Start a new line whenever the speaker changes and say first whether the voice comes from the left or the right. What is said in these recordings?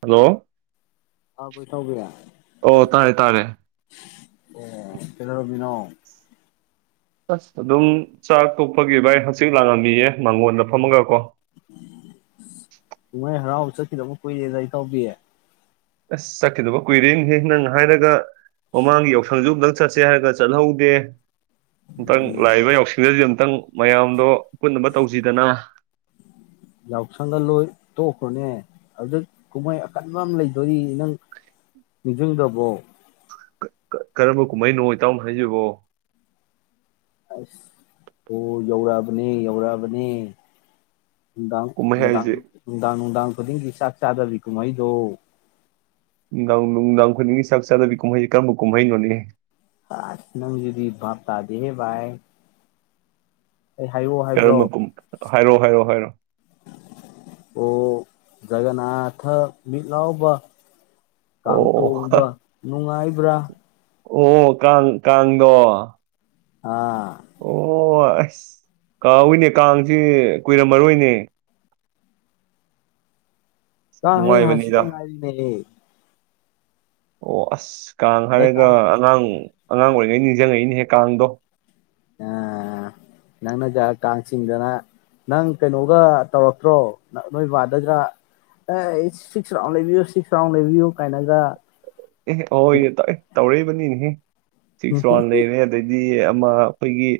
right: hello
left: ꯑꯥ-ꯋꯥꯏꯊꯧꯒꯤꯔꯥ
right: ꯑꯣ ꯇꯥꯌꯦ ꯇꯥꯔꯦ
left: ꯑꯣ ꯀꯩꯗꯧꯔꯝꯃꯤꯅꯣ
right: ꯑꯁ ꯑꯗꯨꯝ ꯆꯥꯛ ꯇꯣꯛꯄꯒꯤ ꯚꯥꯏ ꯍꯆꯤꯛ ꯂꯥꯡꯉꯝꯃꯤꯌꯦ ꯃꯥꯡꯉꯣꯟꯗ ꯐꯝꯃꯒ
left: ꯀꯨꯝꯃꯩ ꯍꯔꯥꯎ ꯆꯠꯈꯤꯗꯕ ꯀꯨꯏꯔꯦꯗꯥ ꯏꯇꯥꯎꯕꯤ
right: ꯑꯁ ꯆꯠꯈꯤꯗꯕ ꯀꯨꯏꯔꯦꯅꯤꯍꯦ ꯅꯪ ꯍꯥꯏꯔꯒ ꯃꯃꯥꯡꯒꯤ ꯌꯥꯎꯁꯪꯖꯗ ꯆꯠꯁꯦ ꯍꯥꯏꯔꯒ ꯆꯠꯍꯧꯗꯦ ꯑꯨꯛꯇꯪ ꯂꯥꯛꯏꯕ ꯌꯥꯎꯁꯤꯡꯪꯗꯁꯨ ꯑꯨꯛꯇꯪ ꯃꯌꯥꯝꯗꯣ ꯄꯨꯠꯅꯕ ꯇꯧꯁꯤꯗꯅ
left: ꯌꯥꯎꯁꯪꯒ ꯂꯣꯏ ꯇꯣꯛꯈ꯭ꯔꯣꯅꯦ ꯑꯗꯨꯗ ꯀꯨꯝꯍꯩ ꯑꯀꯟꯕ ꯑꯃ ꯂꯩꯗꯣꯔꯤ ꯅꯪ ꯅꯤꯡꯁꯤꯡꯗꯕꯣ
right: ꯀꯔꯝꯕ ꯀꯨꯝꯍꯩꯅꯣ ꯏꯇꯥꯎꯅ ꯍꯥꯏꯖꯔꯤꯕꯣ
left: ꯑꯁ ꯑꯣ ꯌꯧꯔꯛꯑꯕꯅꯦ ꯌꯧꯔꯛꯑꯕꯅꯦ
right: ꯀꯨꯝꯍꯩ ꯍꯥꯏꯁꯦ
left: ꯎꯗꯥꯗꯥꯅꯗꯥ ꯈꯨꯗꯤꯡꯒꯤ ꯆꯥꯛ ꯆꯥꯗꯕꯤ ꯀꯨꯝꯍꯩꯗꯣ
right: ꯅꯨꯡꯗꯥꯡ ꯅꯨꯡꯗꯥꯡ ꯈꯨꯗꯤꯡꯒꯤ ꯆꯥꯛ ꯆꯥꯗꯕꯤ ꯀꯨꯝꯍꯩꯁꯦ ꯀꯔꯝꯕ ꯀꯨꯝꯍꯩꯩꯅꯣꯅꯦ
left: ꯑ ꯅꯪꯗꯤ ꯞ ꯇꯗꯤꯍꯦꯚꯥꯏ ꯑꯩ ꯍꯥꯏꯌꯛꯑꯣ ꯍꯥꯏꯕ꯭ꯔꯣ
right: ꯍꯥꯏꯔꯣꯑꯣ ꯍꯥꯏꯔꯣꯑꯣ ꯍꯥꯏꯔꯣꯑꯣ
left: ꯑꯣ ꯒꯅꯥꯊ ꯃꯤ ꯂꯥꯎꯑꯣꯕ
right: ꯑꯣ
left: ꯀꯥꯡꯇꯣꯛꯎꯕ ꯅꯨꯡꯉꯥꯏꯕ꯭ꯔꯥ
right: ꯑꯣ ꯀꯥꯡ ꯀꯥꯡꯗꯣ
left: ꯑꯥ
right: ꯑꯣ ꯑꯁ ꯀꯥ ꯍꯏꯅꯦ ꯀꯥꯡꯁꯤ ꯀꯨꯏꯔꯝꯃꯔꯣꯏꯅꯦ
left: ꯀ ꯍ ꯍꯥꯁꯤ
right: ꯅꯨꯡꯉꯥꯏꯕꯅꯤꯗ
left: ꯇꯪ ꯉꯥꯏꯅꯦ
right: ꯑꯣ ꯑꯁ ꯀꯥꯡ
left: ꯍꯟꯗꯛ
right: ꯍꯥꯏꯔꯒ
left: ꯀꯥꯡ
right: ꯑꯉꯥꯡ ꯑꯉꯥꯡ ꯑꯣꯏꯔꯤꯉꯩ ꯅꯤꯡꯁꯤꯡꯉꯛꯏꯅꯦꯍꯦꯛ ꯀꯥꯡꯗꯣ
left: ꯅꯪꯅꯒ ꯀꯥꯡ ꯆꯤꯡꯗꯅ ꯅꯪ ꯀꯩꯅꯣꯒ ꯇꯧꯔꯛꯇ꯭ꯔꯣ ꯅꯣꯏꯕꯥꯗꯒ ꯑꯦ ꯁꯤꯛꯁ ꯔꯥꯎꯟ ꯂꯩꯕꯤꯌꯨ ꯁꯤꯛꯁ ꯔꯥꯎꯟ ꯂꯩꯕꯤꯌꯨ ꯀꯥꯏꯅꯒ
right: ꯑꯣꯏ ꯌꯦ ꯇ ꯇꯧꯔꯛꯏꯕꯅꯤꯅꯦꯍ ꯁꯤꯛꯁ ꯋꯥꯟ ꯂꯩꯅꯦ ꯑꯗꯨꯗꯤ ꯑꯩꯈꯣꯏꯒꯤ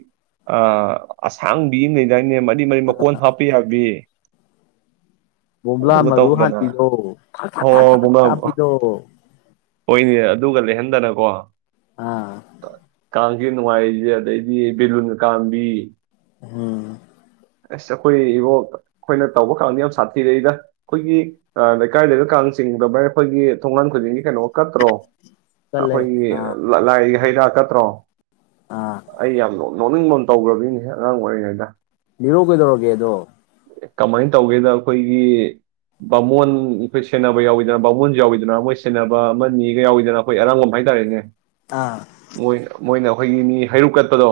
right: ꯑꯁꯥꯡꯕꯤ ꯑꯃ ꯂꯩꯗꯥꯅꯦ ꯃꯔꯤ ꯃꯀꯣꯟ ꯍꯥꯞꯄ ꯌꯥꯕꯤ
left: ꯣꯕꯂꯥ
right: ꯑꯗꯨꯒ
left: ꯃꯔꯨ
right: ꯇꯧꯗꯅ
left: ꯍꯥꯄꯤꯗꯣ ꯊ ꯊ ꯊ
right: ꯍꯣꯏ
left: ꯊ ꯆꯥ
right: ꯍꯣꯏ
left: ꯄꯤꯗꯣ
right: ꯍꯗꯅꯀꯣ ꯀꯝ ꯅꯨꯡꯉꯥꯏꯔꯤꯁꯦ ꯑꯗꯩꯗꯤ ꯕꯦꯂꯨꯟ ꯀꯥꯝꯕꯤ
left: ꯎꯝ
right: ꯑꯁ ꯑꯩꯈꯣꯏ ꯏꯕꯣ ꯑꯩꯈꯣꯏꯅ ꯇꯧꯕ ꯀꯥꯡꯗ ꯌꯥꯝ ꯁꯥꯊꯤꯔꯛꯏꯗ ꯑꯩꯈꯣꯏꯒꯤ ꯂꯩꯀꯥꯏ ꯂꯩꯕ ꯀꯥꯡ ꯆꯤꯡꯗ ꯃꯔꯅ ꯑꯩꯈꯣꯏꯒꯤ ꯊꯣꯡꯒꯥꯟ ꯈꯨꯗꯤꯡꯒꯤ ꯀꯩꯅꯣ ꯀꯠꯇ꯭ꯔꯣ
left: ꯆꯠꯂꯦ
right: ꯑꯩꯈꯣꯏꯒꯤ
left: ꯑꯥ
right: ꯂꯥꯏ ꯍꯩꯗꯥꯛ ꯀꯠꯇ꯭ꯔꯣ
left: ꯑꯥ
right: ꯑꯩ ꯌꯥꯝ ꯅꯅꯤꯡ ꯇꯧꯒꯔꯕꯒꯤꯅꯤꯅꯦ ꯑꯉꯥꯡ ꯑꯣꯏꯔꯤꯉꯩꯗ
left: ꯂꯤꯔꯣ ꯀꯩꯗꯧꯔꯒꯦꯗꯣ
right: ꯀꯃꯥꯏꯅ ꯇꯧꯒꯦꯗ ꯑꯩꯈꯣꯏꯒꯤ ꯕꯥꯃꯣꯟ ꯑꯩꯈꯣꯏ ꯁꯦꯟꯅꯕ ꯌꯥꯎꯋꯗꯅ ꯕꯥꯃꯣꯟꯖꯨ ꯌꯥꯎꯋꯤꯗꯅ ꯃꯣꯏ ꯁꯦꯟꯅꯕ ꯑꯃ ꯅꯤꯒ ꯌꯥꯎꯋꯗꯅ ꯑꯩꯈꯣꯏ ꯑꯔꯥꯡꯕꯝ ꯍꯥꯏꯇꯥꯔꯦꯅꯦ
left: ꯑꯥ
right: ꯃꯣꯏ ꯃꯣꯏꯅ ꯑꯩꯈꯣꯏꯒꯤ ꯃꯤ ꯍꯩꯔꯨꯛ ꯀꯠꯄꯗꯣ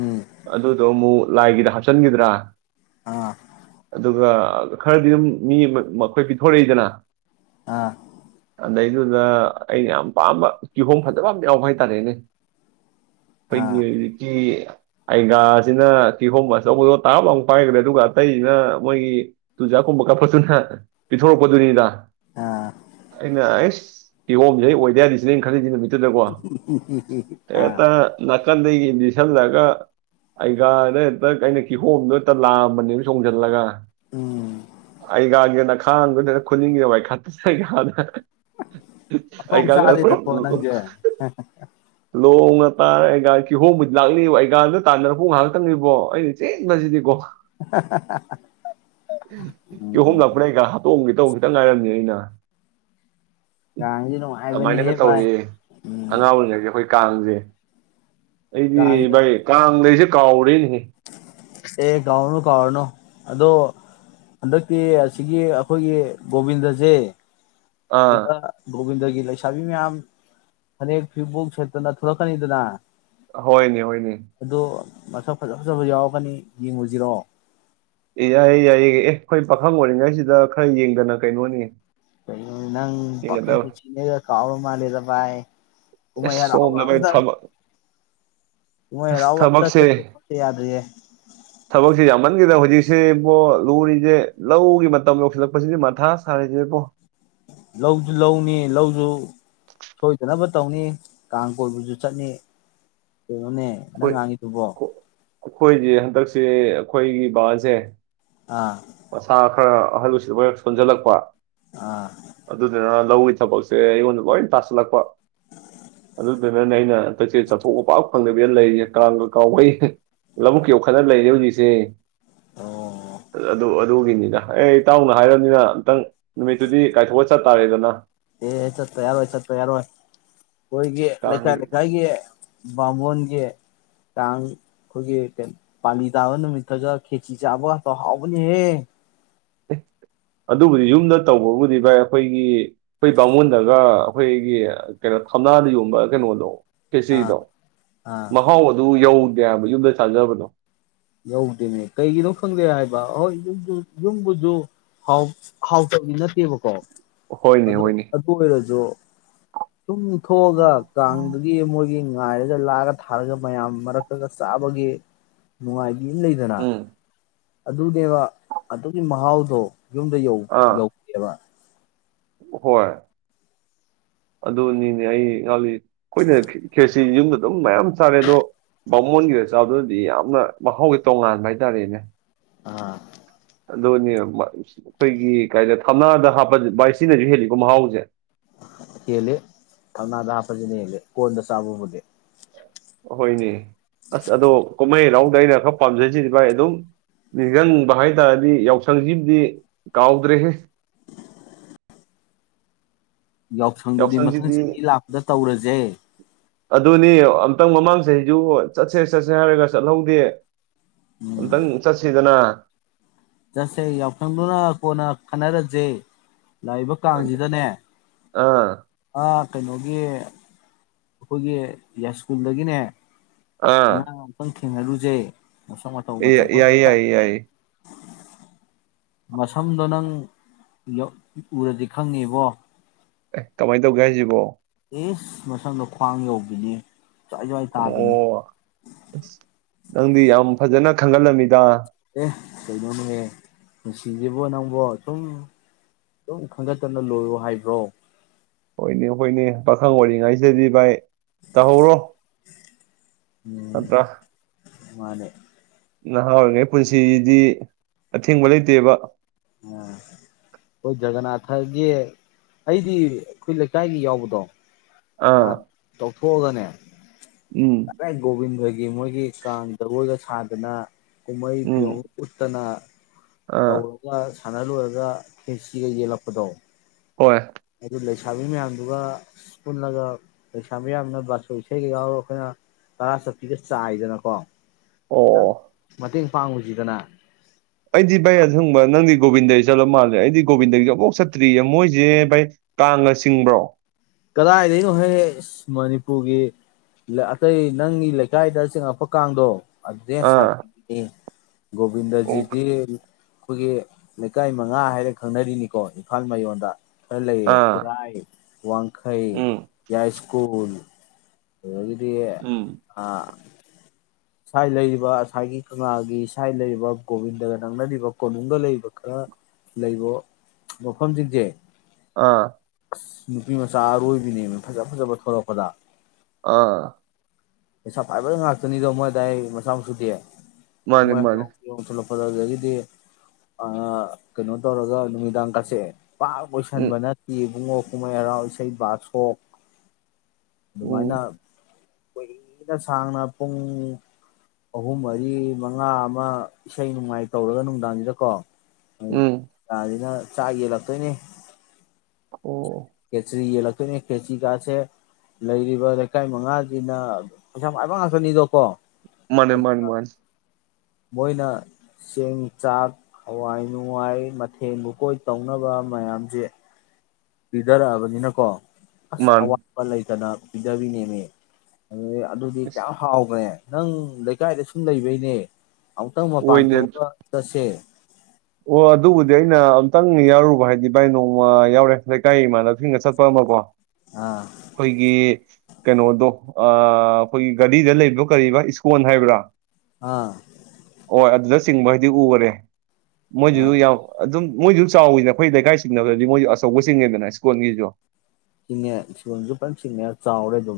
left: ꯎꯝ
right: ꯑꯗꯨꯗꯣ ꯃꯨ ꯂꯥꯏꯒꯤꯗ ꯆꯟꯒꯤꯗ꯭ꯔꯥ
left: ꯑꯥ
right: ꯑꯗꯨꯒ ꯈꯔꯗꯤ ꯑꯗꯨꯝ ꯃꯤ ꯃ ꯃꯈꯣꯏ ꯄꯤꯊꯣꯔꯛꯏꯗꯅ
left: ꯑꯥ
right: ꯑꯗꯩꯗꯨꯗ ꯑꯩꯅ ꯌꯥꯝ ꯄꯥꯝꯕ ꯀꯤꯍꯣꯡꯝ ꯐꯖꯕ ꯑꯃ ꯌꯥꯎꯕ ꯍꯥꯏꯇꯥꯔꯦꯅꯦ ꯄꯩꯒꯤ
left: ꯑꯥ
right: ꯍꯧꯖꯤꯛꯀꯤ ꯑꯩꯒꯥꯁꯤꯅ ꯀꯤꯍꯣꯡꯕ ꯑꯆꯧꯕꯗꯣ ꯇꯥꯕ ꯂꯥꯎ ꯄꯥꯏꯈ꯭ꯔꯦ ꯑꯗꯨꯒ ꯑꯇꯩꯁꯤꯅ ꯃꯣꯏꯒꯤ ꯆꯨꯖꯥꯛꯀꯨꯝꯕ ꯀꯥꯞꯄꯁꯨꯅ ꯄꯤꯊꯣꯔꯛꯄꯗꯨꯅꯤꯗ
left: ꯑꯥ
right: ꯑꯩꯅ ꯑꯥꯁ ꯀꯤꯍꯣꯝꯁꯦ ꯑꯩ ꯑꯣꯏꯗ ꯌꯥꯗꯤꯁꯤꯅꯦ ꯑꯩꯅ ꯈꯜꯂꯤꯖꯤ ꯅꯨꯃꯤꯠ ꯀꯣ
left: ꯑꯥ
right: ꯍꯦꯇ ꯀꯟꯗꯒꯤ ꯏꯟꯗꯤꯁꯜꯂꯛꯑꯒ ꯑꯩꯒꯅꯦ ꯇꯛ ꯑꯩꯅ ꯀꯤꯍꯣꯝꯗꯣ ꯍꯛꯇ ꯂꯥꯝꯕꯅꯦꯕ ꯆꯣꯡꯖꯜꯂꯒ
left: ꯎꯝ
right: ꯑꯩꯒꯒꯦꯅꯛ ꯈꯥꯡꯕꯗꯅ ꯈꯨꯅꯤꯡꯒꯤꯗ ꯋꯥꯏꯈꯥꯇ ꯁꯗꯅ
left: ꯃꯊꯣꯡ ꯆꯥꯗꯦꯗꯀꯣ ꯅꯪꯖꯦ
right: ꯂꯣꯡꯅ ꯇꯥꯔ ꯑꯩꯒ ꯀꯤꯍꯣꯝꯕꯨꯗꯤ ꯂꯥꯛꯂꯤꯕ ꯑꯩꯒꯥꯟꯗꯨꯅ ꯇꯥꯟꯅꯔꯛꯄꯨ ꯉꯥꯏꯍꯥꯛꯇꯪꯅꯤꯕꯣ ꯑꯩꯅ ꯆꯦꯟꯕꯁꯤꯗꯤꯀꯣ ꯀꯤꯍꯣꯝ ꯂꯥꯛꯄꯅꯦ ꯑꯩꯒ ꯍꯥꯠꯇꯣ ꯇꯧꯗꯪ ꯉꯥꯏꯔꯝꯅꯦ ꯑꯩꯅ
left: ꯀꯥꯡꯗꯤ ꯅꯨꯡꯉꯥꯏꯕꯅꯤ ꯍꯦ
right: ꯑꯗꯨꯃꯥꯏꯅꯒ
left: ꯚꯥꯏ ꯎꯝ
right: ꯀꯥꯡꯖꯦ ꯑꯩꯗꯤ
left: ꯀꯥꯡꯗ
right: ꯚꯥꯏ ꯀꯥꯡꯗꯩꯁꯦ ꯀꯥꯥꯎꯔꯦꯅꯤꯍꯦ
left: ꯑꯦ ꯀꯥꯎꯔꯅꯨ ꯀꯥꯎꯔꯅꯨ ꯑꯗꯣ ꯍꯟꯗꯛꯇꯤ ꯑꯁꯤꯒꯤ ꯑꯩꯈꯣꯏꯒꯤ ꯒꯣꯕꯤꯟꯗꯁꯦ
right: ꯑꯥ
left: ꯁꯤꯗ ꯒꯣꯕꯤꯟꯒ ꯒꯤꯔꯤ ꯂꯩꯁꯥꯕꯤ ꯃꯌꯥꯝ ꯐꯅꯦꯛ ꯐꯤꯕꯣꯛ ꯁꯦꯠꯇꯅ ꯊꯣꯛꯂꯛꯀꯅꯤꯗꯅ
right: ꯍꯣꯏꯅꯦ ꯍꯣꯏꯅꯦ
left: ꯑꯗꯨ ꯃꯁꯛ ꯐꯖ ꯐꯖꯕ ꯌꯥꯎꯔꯛꯀꯅꯤ ꯌꯦꯡꯉꯨꯖꯤꯔꯣ
right: ꯑꯦ ꯌꯥꯏꯌꯦ ꯌꯥꯏꯌꯦ ꯑꯦ ꯑꯩꯈꯣꯏ ꯄꯥꯈꯪ ꯑꯣꯏꯔꯤꯉꯩꯁꯤꯗ ꯈꯔ ꯌꯦꯡꯗꯅ ꯀꯩꯅꯣꯅꯤ
left: ꯀ ꯅꯪ ꯄꯀꯝ
right: ꯌꯦꯡꯒꯗꯕ
left: ꯄꯨꯁꯤꯅꯦ ꯀꯥꯎ ꯃꯥ ꯂꯩꯦꯗ ꯄꯥꯏ ꯀꯨꯃ
right: ꯑꯁ
left: ꯌꯥꯔ ꯑ
right: ꯁꯣꯝꯗ ꯚꯥꯏ
left: ꯑꯗ
right: ꯊꯕꯛ
left: ꯀꯨꯃ ꯌꯥꯔ
right: ꯑꯁ
left: ꯑꯎ ꯑꯗ
right: ꯊꯕꯛꯁꯦ
left: ꯆ ꯀꯁꯦ ꯌꯥꯗꯌꯦ
right: ꯃꯟꯒꯤꯗ ꯍꯧꯖꯤꯛꯁꯤ ꯏꯕꯣ ꯂꯨꯔꯤꯁꯦ ꯂꯧꯒꯤ ꯃꯇꯝ ꯌꯧꯁꯤꯜꯂꯛꯄꯁꯤꯗꯤ ꯃꯊꯥ ꯁꯥꯔꯤꯁꯤꯦꯕꯣ
left: ꯂꯧꯁꯨ ꯂꯧꯅꯤ ꯂꯧꯁꯨ ꯁꯣꯏꯗꯅꯕ ꯇꯧꯅꯤ ꯀꯥꯡ ꯀꯣꯏꯕꯁꯨ ꯆꯠꯅꯤ ꯀꯩꯅꯣꯅꯦ ꯅꯪ
right: ꯑꯩꯈꯣꯏ
left: ꯉꯥꯡꯉꯤꯗꯨꯕꯣ
right: ꯀꯣ- ꯑꯩꯈꯣꯏꯁꯦ ꯍꯟꯗꯛꯁꯦ ꯑꯩꯈꯣꯏꯒꯤ ꯕꯥꯁꯦ
left: ꯑꯥ
right: ꯃꯁꯥ ꯈꯔ ꯑꯍꯜꯁꯤꯗ ꯑꯣꯏꯔꯛ ꯁꯣꯟꯖꯜꯂꯛꯄ
left: ꯑꯥ
right: ꯑꯗꯨꯗꯨꯅ ꯂꯧꯏ ꯊꯕꯛꯁꯦ ꯑꯩꯉꯣꯟꯗ ꯂꯣꯏꯅ ꯇꯁꯤꯜꯂꯛꯄ ꯑꯗꯨꯗꯨꯅꯅꯦ ꯑꯩꯅ ꯍꯟꯇꯛꯁꯦ ꯆꯠꯊꯣꯛ ꯃꯄꯥꯡ ꯐꯪꯗꯕꯤꯗ ꯂꯩꯔꯤꯦ ꯀꯥꯡꯒ ꯀꯥꯎꯕꯩ ꯂꯧꯕꯨꯛꯀꯤ ꯌꯣꯛꯈꯠꯅ ꯂꯩꯔꯦ ꯍꯧꯖꯤꯛꯁꯦ
left: ꯑꯣ
right: ꯑꯗꯨ ꯑꯗꯨꯒꯤꯅꯤꯗ ꯑꯦ ꯏꯇꯥꯎꯅ ꯍꯥꯏꯔꯕꯅꯤꯅ ꯑꯝꯇꯪ ꯅꯨꯃꯤꯠꯇꯨꯗꯤ ꯀꯥꯏꯊꯣꯛꯑ ꯆꯠꯇꯥꯥꯔꯦꯗꯅ
left: ꯑꯦ ꯆꯠꯠꯇꯄ ꯌꯥꯔꯣꯏ ꯑꯣꯏ ꯆꯠꯠꯇ ꯌꯥꯔꯣꯏ ꯑꯣꯏ ꯍꯣꯏꯒꯤ
right: ꯀꯥꯡ
left: ꯂꯩꯀꯥꯏ ꯂꯩꯦꯈꯥꯏꯒꯤ ꯕꯥꯃꯣꯟꯒꯤ ꯀꯥꯡ ꯑꯩꯈꯣꯏꯒꯤꯣ ꯄꯥꯂꯤ ꯇꯥꯕ ꯅꯨꯃꯤꯠꯇꯒ ꯈꯦꯆꯤ ꯆꯥꯕ ꯉꯥꯛꯇ ꯍꯥꯎꯕꯅꯤꯍꯦ
right: ꯑꯗꯨꯕꯨꯗꯤ ꯌꯨꯝꯗ ꯇꯧꯕꯕꯨꯗꯤ ꯚꯥꯏ ꯑꯩꯈꯣꯏꯒꯤ ꯑꯩꯈꯣꯏ ꯄꯕꯥꯉꯣꯟꯗꯒ ꯑꯩꯈꯣꯏꯒꯤ ꯀꯩꯅꯣ ꯊꯝꯂꯗ ꯌꯣꯟꯕ ꯀꯩꯅꯣꯗꯣ
left: ꯑꯥ
right: ꯐꯦꯁꯤꯗꯣ
left: ꯑꯥ
right: ꯃꯍꯥꯎ ꯑꯗꯨ ꯌꯧ ꯀꯌꯥꯕ ꯌꯨꯝꯗ ꯁꯥꯥꯖꯕꯅꯣ
left: ꯌꯧꯗꯦꯅꯦ ꯀꯩꯒꯤꯅꯣ ꯈꯪꯗꯦ ꯍꯥꯏꯕ ꯑꯩꯣꯏ ꯌꯨꯝ ꯌꯨꯝꯕꯨꯁꯨꯥꯎ ꯍꯥꯎꯇꯕꯒꯤ ꯅꯠꯇꯦꯕꯀꯣ ꯑꯣ
right: ꯍꯣꯏꯅꯦ
left: ꯑꯗꯨ
right: ꯍꯣꯏꯅꯦ
left: ꯑꯣꯏꯔꯁꯨ ꯁꯨꯝ ꯊꯣꯛꯑꯒ ꯀꯥꯡꯗꯒꯤ ꯃꯣꯏꯒꯤ ꯉꯥꯏꯔꯒ ꯂꯥꯛꯑꯒ ꯊꯥꯔꯒ ꯃꯌꯥꯝ ꯃꯔꯛꯇꯒ ꯆꯥꯕꯒꯤ ꯅ ꯀ ꯂꯩꯗꯅ
right: ꯎꯝ
left: ꯑꯗꯨꯅꯦꯕ ꯑꯗꯨꯒꯤ ꯃꯍꯥꯎꯗꯣ ꯌꯨꯝꯗ ꯌ
right: ꯑꯥ
left: ꯌꯧꯗꯦꯕ
right: ꯍꯣꯏ ꯑꯗꯨꯅꯤꯅꯦ ꯑꯩ ꯉꯥꯜꯂꯤ ꯑꯩꯈꯣꯏꯅ ꯈꯦꯁꯤ ꯌꯨꯝꯗ ꯑꯗꯨꯝ ꯃꯌꯥꯝ ꯆꯥꯔꯦ ꯑꯗꯣ ꯕꯥꯃꯣꯟꯒꯤꯔ ꯆꯥꯕꯗꯗꯤ ꯌꯥꯝꯅ ꯃꯍꯥꯎꯒꯤ ꯇꯣꯉꯥꯟꯕ ꯍꯥꯏꯇꯥꯥꯔꯦꯅꯦ
left: ꯑ
right: ꯑꯗꯨꯅꯦ ꯑꯩꯈꯣꯏꯒꯤ ꯀꯥꯏꯗ ꯊꯝꯅꯥꯗ ꯍꯥꯞꯄ ꯕꯥꯥꯏ ꯁꯤꯅꯁꯨ ꯍꯦꯜꯂꯤꯀꯣ ꯃꯍꯥꯎꯁꯦ
left: ꯍꯦꯜꯂꯦ ꯊꯧꯅꯥꯗ ꯍꯥꯞꯄꯖꯅ ꯍꯦꯜꯂꯦ ꯀꯣꯟꯗ ꯆꯥꯕꯕꯨꯗꯦ
right: ꯑꯍꯣꯏꯅꯦ ꯑꯁ ꯑꯗꯣ ꯀꯨꯝꯍꯩ ꯍꯔꯥꯎꯗ ꯑꯩꯅ ꯈꯔ ꯄꯥꯝꯖꯁꯤꯗꯤ ꯚꯥꯏ ꯑꯗꯨꯝ ꯅꯤꯡꯁꯤꯡꯕ ꯍꯥꯏ ꯇꯥꯔꯗꯤ ꯌꯥꯎꯁꯪꯁꯤꯕꯨꯗꯤ ꯀꯥꯎꯗ꯭ꯔꯦ
left: ꯌꯥꯎꯁꯪꯗꯨꯗꯤ ꯃꯊꯪ ꯆꯍꯤ ꯂꯥꯛꯄꯗ ꯇꯧꯔꯁꯦ
right: ꯑꯃꯇꯪ ꯃꯃꯥꯡ ꯆꯍꯤꯁꯨ ꯆꯠꯁꯦ ꯆꯠꯁꯦ ꯍꯥꯏꯔꯒ ꯆꯠꯍꯧꯗꯦ ꯑꯝꯇꯪ ꯆꯠꯁꯤꯗꯅ
left: ꯆꯁꯦ ꯌꯥꯎꯁꯪꯗꯨꯅ ꯀꯣꯟꯅ ꯈꯟꯅꯔꯁꯦ ꯂꯥꯛꯏꯕ ꯀꯥꯡꯁꯤꯗꯅꯦ
right: ꯑꯥ
left: ꯀꯩꯅꯣꯒꯤ ꯑꯩꯈꯣꯏꯒꯤ ꯌꯥꯏꯁꯀꯨꯜꯗꯒꯤꯅꯦ ꯑ
right: ꯑꯥ
left: ꯊꯦꯡꯅꯜꯔꯨꯁꯦ ꯑꯁ ꯃ ꯇ ꯎꯕ
right: ꯌꯥꯏꯌꯦ
left: ꯆꯪꯄꯣꯟꯒ ꯆꯅꯤ
right: ꯌꯥꯏꯌꯦ ꯌꯥꯏꯌꯦ
left: ꯃꯁꯝꯗꯣ ꯅꯪ ꯎꯔꯗꯤ ꯈꯪꯉꯤꯕꯣ
right: ꯑꯦ ꯀꯃꯥꯏꯅ ꯇꯧꯒꯦ ꯍꯥꯏꯁꯤꯕꯣ
left: ꯑꯦ ꯃꯁꯪꯅꯣ ꯈ꯭ꯋꯥꯡ ꯌꯧꯕꯤꯅꯤ ꯖ꯭ꯋꯥꯏ ꯖ꯭ꯋꯥꯏ ꯇꯥꯕꯤꯅꯤ
right: ꯑꯣ ꯅꯪꯗꯤ ꯌꯥꯝ ꯐꯖꯅ ꯈꯪꯒꯜꯂꯝꯃꯤꯗ
left: ꯀꯩꯩꯅꯣꯅꯦꯍ ꯅꯨꯡꯁꯤꯁꯤꯕꯨ ꯅꯪꯕꯨ ꯁꯨꯝ ꯁꯝ ꯈꯟꯒꯠꯇꯅ ꯂꯣꯏꯔꯣ ꯍꯥꯏꯕ꯭ꯔꯣ
right: ꯍꯣꯏꯅꯦ ꯍꯣꯏꯅꯦ ꯄꯥꯈꯪ ꯑꯣꯏꯔꯤꯉꯩꯁꯤꯗꯤ ꯚꯥꯏ ꯇꯧꯍꯧꯔꯣ ꯇꯠꯇ꯭ꯔ
left: ꯃꯥꯅꯦꯦ
right: ꯅꯍꯥ ꯑꯣꯏꯔꯤꯉꯩ ꯄꯨꯟꯁꯤꯗꯤ ꯑꯊꯤꯡꯕ ꯂꯩꯇꯦꯕ
left: ꯑꯥ ꯍꯣꯏ ꯖꯒꯅꯥꯊꯒꯦ ꯑꯩꯗꯤ ꯑꯩꯈꯣꯏ ꯂꯩꯀꯥꯏꯒꯤ ꯌꯥꯎꯕꯗꯣ ꯑ
right: ꯑꯥ
left: ꯇ ꯊꯣꯛꯒꯅꯦ
right: ꯎꯝ
left: ꯇꯔꯦꯒꯕꯤꯗ ꯍ ꯑꯗꯒꯤ ꯃꯣꯏꯒꯤ ꯀꯥꯡ ꯖꯒꯣꯏꯒ ꯁꯥꯗꯅ ꯀꯨꯝꯍꯩ ꯐꯤꯣꯡ
right: ꯎꯝ
left: ꯎꯠꯇꯅ
right: ꯑꯥ
left: ꯇꯧꯔꯒ ꯁꯥꯟꯅ ꯂꯣꯏꯨꯔꯒ ꯐꯦꯛꯁꯤꯒ ꯌꯦꯜꯂꯛꯄꯗꯣ
right: ꯍꯣꯏ
left: ꯑꯗꯨ ꯂꯩꯁꯥꯕꯤ ꯃꯌꯥꯝꯗꯨꯒ ꯄꯨꯜꯂꯒ ꯂꯩꯁꯥꯕꯤ ꯃꯌꯥꯝꯅ ꯕꯥꯁꯨꯣꯏ ꯏꯁꯩꯒ ꯌꯥꯎꯔꯒ ꯑꯩꯈꯣꯏꯅ ꯇꯔꯥ ꯁꯠꯄꯤꯒ ꯆꯥꯏꯗꯅꯀꯣ ꯆ
right: ꯑꯣ
left: ꯃꯗꯤ ꯄꯥꯥꯡꯂꯨꯁꯤꯗꯅ
right: ꯑꯩꯗꯤ ꯚꯩ ꯑꯊꯪꯕ ꯅꯪꯗꯤ ꯒꯣꯕꯤꯟꯗꯗꯒꯤ ꯆꯠꯂ ꯃꯥꯜꯂꯦ ꯑꯩꯗꯤ ꯒꯣꯕꯤꯟꯗꯒꯤꯁ ꯑꯃꯨꯛ ꯆꯠꯇ꯭ꯔꯤꯌꯦ ꯃꯣꯏꯁꯦ ꯚꯥꯏ ꯀꯥꯡꯉꯥ ꯆꯤꯡꯕ꯭ꯔꯣ
left: ꯀꯗꯥꯏꯗꯒꯤꯅꯣ ꯍ ꯃꯅꯤꯄꯨꯔꯒꯤ ꯑꯇꯩ ꯅꯪꯒꯤ ꯂꯩꯀꯥꯏꯗ ꯆꯤꯡꯉꯛꯄ ꯀꯥꯡꯗꯣ ꯑꯗꯨꯦ ꯁꯥꯠ
right: ꯑꯥ ꯑꯣ
left: ꯣꯕꯤꯗꯖꯤꯗꯤ ꯑꯩꯈꯣꯏꯒꯤ ꯂꯩꯀꯥꯏ ꯃꯉꯥ ꯍꯥꯏꯔꯒ ꯈꯪꯅꯔꯤꯅꯤꯀꯣ ꯏꯝꯐꯥꯜ ꯃꯌꯣꯟꯗ ꯈꯔ ꯂꯩꯌꯦ
right: ꯑꯥ
left: ꯈꯨꯔꯥꯏ ꯋꯥꯡ ꯍꯩ
right: ꯎꯝ
left: ꯌꯥꯏ ꯁ꯭ꯀꯨꯜ ꯑꯣ
right: ꯎꯝ
left: ꯑꯥ ꯁꯋꯥꯏ ꯂꯩꯔꯤꯕ ꯉꯁꯥꯏꯒꯤ ꯀꯪꯂꯥꯒꯤ ꯁ꯭ꯋꯥꯥꯏ ꯂꯩꯔꯤꯕ ꯒꯣꯕꯤꯟꯗꯒ ꯅꯪꯅꯔꯤꯕ ꯀꯣꯅꯨꯡꯒ ꯂꯩꯔꯤꯕ ꯈꯔ ꯂꯩꯕ ꯃꯐꯝꯁꯤꯡꯁꯦ
right: ꯑꯥ
left: ꯅꯨꯄꯤ ꯃꯆꯥ ꯑꯔꯣꯏꯕꯤꯅꯦꯕ ꯐꯖ ꯐꯖꯕ ꯊꯂꯛꯄꯗ
right: ꯑꯥ
left: ꯄꯩꯁꯥ ꯄꯥꯏꯕꯗ ꯉꯥꯛꯇꯅꯤꯗꯣ ꯃꯣꯏꯗ ꯑꯩ ꯃꯁꯥ ꯃꯁꯨꯗꯦꯦ
right: ꯃꯥꯅꯦ ꯃꯥꯅꯦ
left: ꯁꯥꯏ ꯐꯗꯒꯤꯗꯤ ꯀꯩꯅꯣ ꯇꯧꯔꯒ ꯅꯨꯃꯤꯗꯥꯡ ꯀꯠꯁꯛꯑꯦ ꯄꯥꯛ
right: ꯎꯝ
left: ꯂꯣꯏꯁꯟꯕ ꯅꯠꯇꯦ ꯏꯕꯨꯡꯉꯣ ꯃꯔꯥꯎꯁꯕꯥꯁ ꯍꯛ ꯑꯗꯨꯃꯥꯏꯅ
right: ꯎꯝ
left: ꯀꯨꯏꯅ ꯁꯥꯡꯅ ꯄꯨꯡ ꯑꯍꯨꯝ ꯃꯔꯤ ꯃꯉꯥ ꯑꯃ ꯏꯁꯩ ꯅꯅꯨꯡꯃꯥꯏ ꯇꯧꯔꯒ ꯅꯨꯡꯗꯥꯡꯁꯤꯗꯀꯣ ꯍ
right: ꯎꯝ
left: ꯀꯥꯗꯅ ꯆꯥꯛ ꯌꯦꯜꯂꯛꯇꯣꯏꯅꯦ
right: ꯑꯣ
left: ꯀꯦꯆꯔꯤ ꯌꯦꯂ ꯑꯩꯈꯣꯏꯅꯦ ꯈꯦꯆꯤ ꯀꯥꯁꯦ ꯂꯩꯔꯤꯕ ꯂꯩꯀꯥꯏ ꯃꯉꯥꯁꯤꯅ ꯄꯩꯁꯥ ꯃꯥꯏꯕꯥꯛ ꯉꯥꯛꯇꯅꯤꯗꯣꯀꯣ
right: ꯃꯥꯅꯦ
left: ꯑꯗꯨ
right: ꯃꯥꯅꯤ ꯃꯥ
left: ꯃꯣꯏꯅ ꯆꯦꯡ ꯆꯥꯛ ꯍꯋꯥꯏ ꯅꯨꯡꯉꯏ ꯃꯊꯦꯜ ꯃꯨꯀꯣꯏ ꯇꯧꯅꯕ ꯃꯌꯥꯝꯁꯦ ꯄꯤꯗꯔꯑꯕꯅꯤꯅꯀꯣ ꯑꯁ
right: ꯃꯥꯅꯦ
left: ꯑꯋꯥ ꯇꯅꯥ ꯄꯤꯗꯕꯤꯅꯦꯃꯦ ꯑꯗꯨꯗꯤ ꯑꯗꯨꯗꯤ
right: ꯏꯁ
left: ꯀꯌꯥꯝ ꯍꯥꯎꯈ꯭ꯔꯦ ꯅꯪ ꯂꯩꯀꯥꯏꯗ ꯁꯨꯝ ꯂꯩꯕꯩꯅꯦ ꯑꯃꯨꯛꯇꯪ ꯃꯄꯥꯟ
right: ꯑꯣꯏꯅꯦ
left: ꯊꯣꯛꯑꯒ ꯆꯠꯁꯦ
right: ꯑꯣ ꯑꯗꯨꯕꯨꯗꯤ ꯑꯩꯅ ꯑꯝꯇꯪ ꯌꯥꯎꯔꯨꯕ ꯍꯥꯏꯗꯤ ꯚꯥꯏ ꯅꯣꯡꯃ ꯌꯥꯎꯔꯦ ꯂꯩꯀꯥꯏ ꯏꯃꯥꯟꯅꯕꯁꯤꯡꯒ ꯆꯠꯄ ꯑꯃꯀꯣ
left: ꯑꯥ
right: ꯑꯩꯈꯣꯏꯒꯤ ꯀꯩꯅꯣꯗꯣ ꯑ ꯑꯩꯈꯣꯏꯒꯤ ꯒꯥꯔꯤꯗ ꯂꯩꯔꯤꯕꯕ ꯀꯕꯥ ꯏꯁꯀꯣꯟ ꯍꯥꯏꯕ꯭ꯔꯥ
left: ꯍꯥꯥ
right: ꯍꯣꯏ ꯑꯗꯨꯗ ꯆꯤꯡꯕ ꯍꯥꯏꯗꯤ ꯎꯈꯔꯦ ꯃꯣꯏꯁꯨꯁꯨ
left: ꯑꯥ
right: ꯌꯥꯎ ꯑꯗꯨꯝ ꯃꯣꯏꯁꯨ ꯆꯥꯎꯋꯤꯅ ꯑꯩꯈꯣꯏ ꯂꯩꯀꯥꯏ ꯆꯤꯡꯅꯕꯗꯗꯤ ꯃꯣꯏꯁꯨ ꯑꯆꯧꯕ ꯆꯤꯡꯉꯦꯗꯅ ꯏꯁꯀꯣꯟꯒꯤꯁꯨ
left: ꯆꯤꯡ ꯁꯤꯖ ꯆꯤꯡ ꯆ ꯑꯗꯨ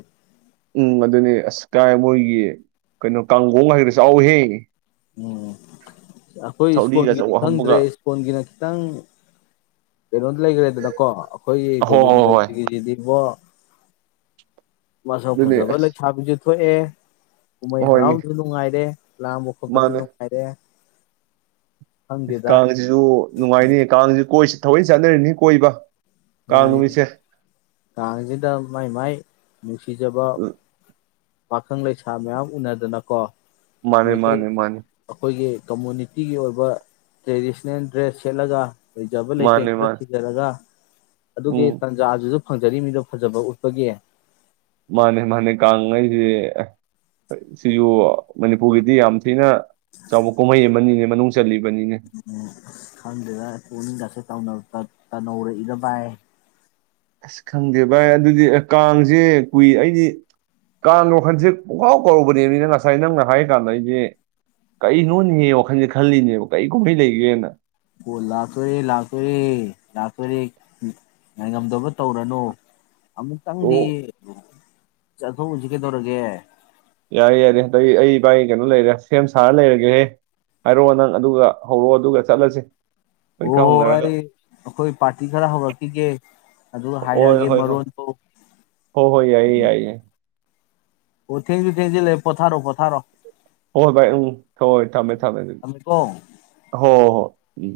right: ꯎꯝ ꯑꯗꯨꯅꯤ ꯑꯁ ꯀꯥꯏ ꯃꯣꯏꯒꯤ ꯀꯩꯅꯣ ꯀꯥꯡꯈꯣꯡ ꯍꯥꯏꯒ꯭ꯔꯥ ꯆꯥꯎꯍꯦ
left: ꯎꯝ ꯑꯩꯈꯣꯏ
right: ꯊꯧꯔꯤꯒ
left: ꯁ꯭ꯀꯨꯜꯒꯤꯗꯤ
right: ꯑꯆꯧꯕ
left: ꯈꯪꯗ꯭ꯔꯦ
right: ꯍꯥꯞꯄꯒ
left: ꯏꯁ꯭ꯀꯨꯜꯒꯤꯅ ꯈꯤꯇꯪ ꯀꯩꯅꯣ ꯂꯩꯈ꯭ꯔꯦꯗꯅꯀꯣ ꯑꯩꯈꯣꯏꯒꯤ
right: ꯍꯣꯏ ꯍꯣꯏ ꯍꯣꯏ
left: ꯒꯣꯕꯤꯟꯗꯖꯤꯁꯤꯗꯤꯕꯣ ꯃ ꯁ ꯐꯖ
right: ꯑꯗꯨꯅꯦ
left: ꯂꯩ
right: ꯑꯁ
left: ꯈꯥꯕꯤ ꯊꯣꯛꯑꯦ ꯀꯨꯝꯍꯩ
right: ꯍꯣꯏꯅꯦ
left: ꯍꯔꯥꯎꯗꯨꯁꯨ ꯅꯨꯡꯉꯥꯏꯔꯦ ꯂꯥꯡ
right: ꯃꯥꯅꯦ
left: ꯐꯥꯏꯔꯦ
right: ꯀꯥꯡꯁꯤꯁꯨ ꯅꯨꯡꯉꯥꯏꯅꯤ ꯀꯥꯡꯁꯤꯁꯨ ꯀꯣꯏꯁꯤ ꯊꯧꯏ ꯆꯠꯅꯔꯤꯅꯤ ꯀꯣꯏꯕ ꯀꯥꯡ
left: ꯃꯥꯅꯤ
right: ꯅꯨꯃꯤꯠꯁꯦ
left: ꯇꯥꯡꯁꯦꯗ ꯃꯥꯏ ꯃꯥꯏ ꯅꯨꯡꯁꯤꯖꯕ
right: ꯎ
left: ꯄꯥꯈꯪ ꯂꯩꯁꯥ ꯃꯌꯥꯝ ꯎꯅꯗꯅ ꯀꯣ
right: ꯃꯥꯅꯦ ꯃꯥꯅꯦ ꯃꯥꯅꯦ
left: ꯀꯝꯃꯨꯅꯤꯇꯤꯒꯤ ꯑꯣꯏꯕ ꯇ꯭ꯔꯦꯗꯤꯁꯟꯅꯜ ꯗ꯭ꯔꯦꯁ ꯁꯦꯠꯂꯒ ꯂꯩꯖꯕ ꯂꯩꯇꯦꯡ
right: ꯃꯥꯅꯦ
left: ꯈꯔ
right: ꯃꯥꯅꯦ
left: ꯁꯤꯖꯔꯒ ꯑꯗꯨꯒꯤ
right: ꯎꯝ
left: ꯇꯟꯖꯥ ꯑꯗꯨꯁꯨ ꯐꯪꯖꯔꯤ ꯃꯤꯗꯣ ꯐꯖꯕ ꯎꯠꯄꯒꯤ
right: ꯃꯥꯅꯦ ꯃꯥꯅꯦ ꯀꯥꯡꯉꯩꯁꯦ ꯁꯤꯁꯨ ꯃꯅꯤꯄꯨꯔꯒꯤꯗꯤ ꯌꯥꯝ ꯊꯤꯅ ꯆꯥꯎꯕ ꯀꯨꯝꯍꯩꯌꯦ ꯃꯅꯤꯅꯦ ꯃꯅꯨꯡ ꯆꯜꯂꯤ
left: ꯎꯝ ꯈꯪꯗꯦꯗ ꯎꯅꯤ ꯗ ꯇꯅꯧꯔꯛꯏꯔ ꯕꯥꯏ
right: ꯑꯁ ꯈꯪꯗꯦ ꯚꯥꯏ ꯑꯗꯨꯗꯤ ꯑꯦ ꯀꯥꯡꯁꯦ ꯀꯨꯏ ꯑꯩꯗꯤ ꯀꯥꯡ ꯋꯥꯈꯜꯁꯦ ꯄꯨꯡꯀꯥꯎ ꯀꯧꯔꯕꯅꯦꯕꯅꯤꯅ ꯉꯁꯥꯏ ꯅꯪꯅ ꯍꯥꯏ ꯀꯥꯟꯗ ꯑꯩꯁꯦ ꯀꯔꯤ ꯅꯣꯅꯤꯡꯉꯦ ꯋꯥꯈꯜꯁꯦ ꯈꯜꯂꯤꯅꯦꯕ ꯀꯩ ꯀꯨꯝꯍꯩ ꯂꯩꯒꯦꯅ
left: ꯑꯣ ꯂꯥꯛꯇꯣꯏꯔꯦ ꯂꯥꯛꯇꯣꯏꯔꯦ ꯂꯥꯛꯇꯣꯏꯔꯦ ꯉꯥꯏꯉꯝꯗꯕ ꯇꯧꯔꯅꯨ ꯑꯃꯨꯛꯇꯪꯗꯤ
right: ꯑꯣ
left: ꯆꯥꯛꯊꯣꯛ ꯍꯧꯁꯤ ꯀꯩꯗꯧꯔꯒꯦ
right: ꯌꯥꯔꯦ ꯌꯥꯏꯔꯦ ꯑꯗꯗꯒꯤ ꯑꯩ ꯏꯕꯥꯒꯤ ꯀꯩꯅꯣ ꯂꯩꯔꯦ ꯁꯦꯝ ꯁꯥꯔ ꯂꯩꯔꯒꯦꯍꯦ ꯍꯥꯏꯔꯛꯑꯣ ꯅꯪ ꯑꯗꯨꯒ ꯍꯧꯔꯛꯑꯣ ꯑꯗꯨꯒ ꯆꯠꯂꯁꯤ
left: ꯍꯣꯏ ꯍꯣꯏ ꯑꯩ ꯑꯩꯈꯣꯏ ꯄꯥꯔꯇꯤ ꯈꯔ ꯍꯧꯔꯛꯈꯤꯒꯦ ꯑꯗꯨꯒ
right: ꯍꯣꯏ
left: ꯍꯥꯏꯔꯛꯑꯒꯦ
right: ꯍꯣꯏ ꯍꯣꯏ
left: ꯃꯔꯣꯟꯗꯣ
right: ꯍꯣꯏ ꯍꯣꯏ ꯌꯥꯏꯌꯦ
left: ꯎꯝ
right: ꯌꯥꯏꯌꯦ
left: ꯑꯣ ꯊꯦꯡꯁꯤ ꯊꯦꯡꯁꯤ ꯂꯩ ꯄꯊꯔꯣ ꯄꯊꯔ
right: ꯍꯣꯏ ꯥꯏ ꯎꯝ ꯊꯣꯏ ꯊꯥꯡꯃꯦ ꯊꯃꯦ ꯊ
left: ꯊꯝꯃꯦꯀꯣ
right: ꯍꯣ ꯍꯣ ꯎ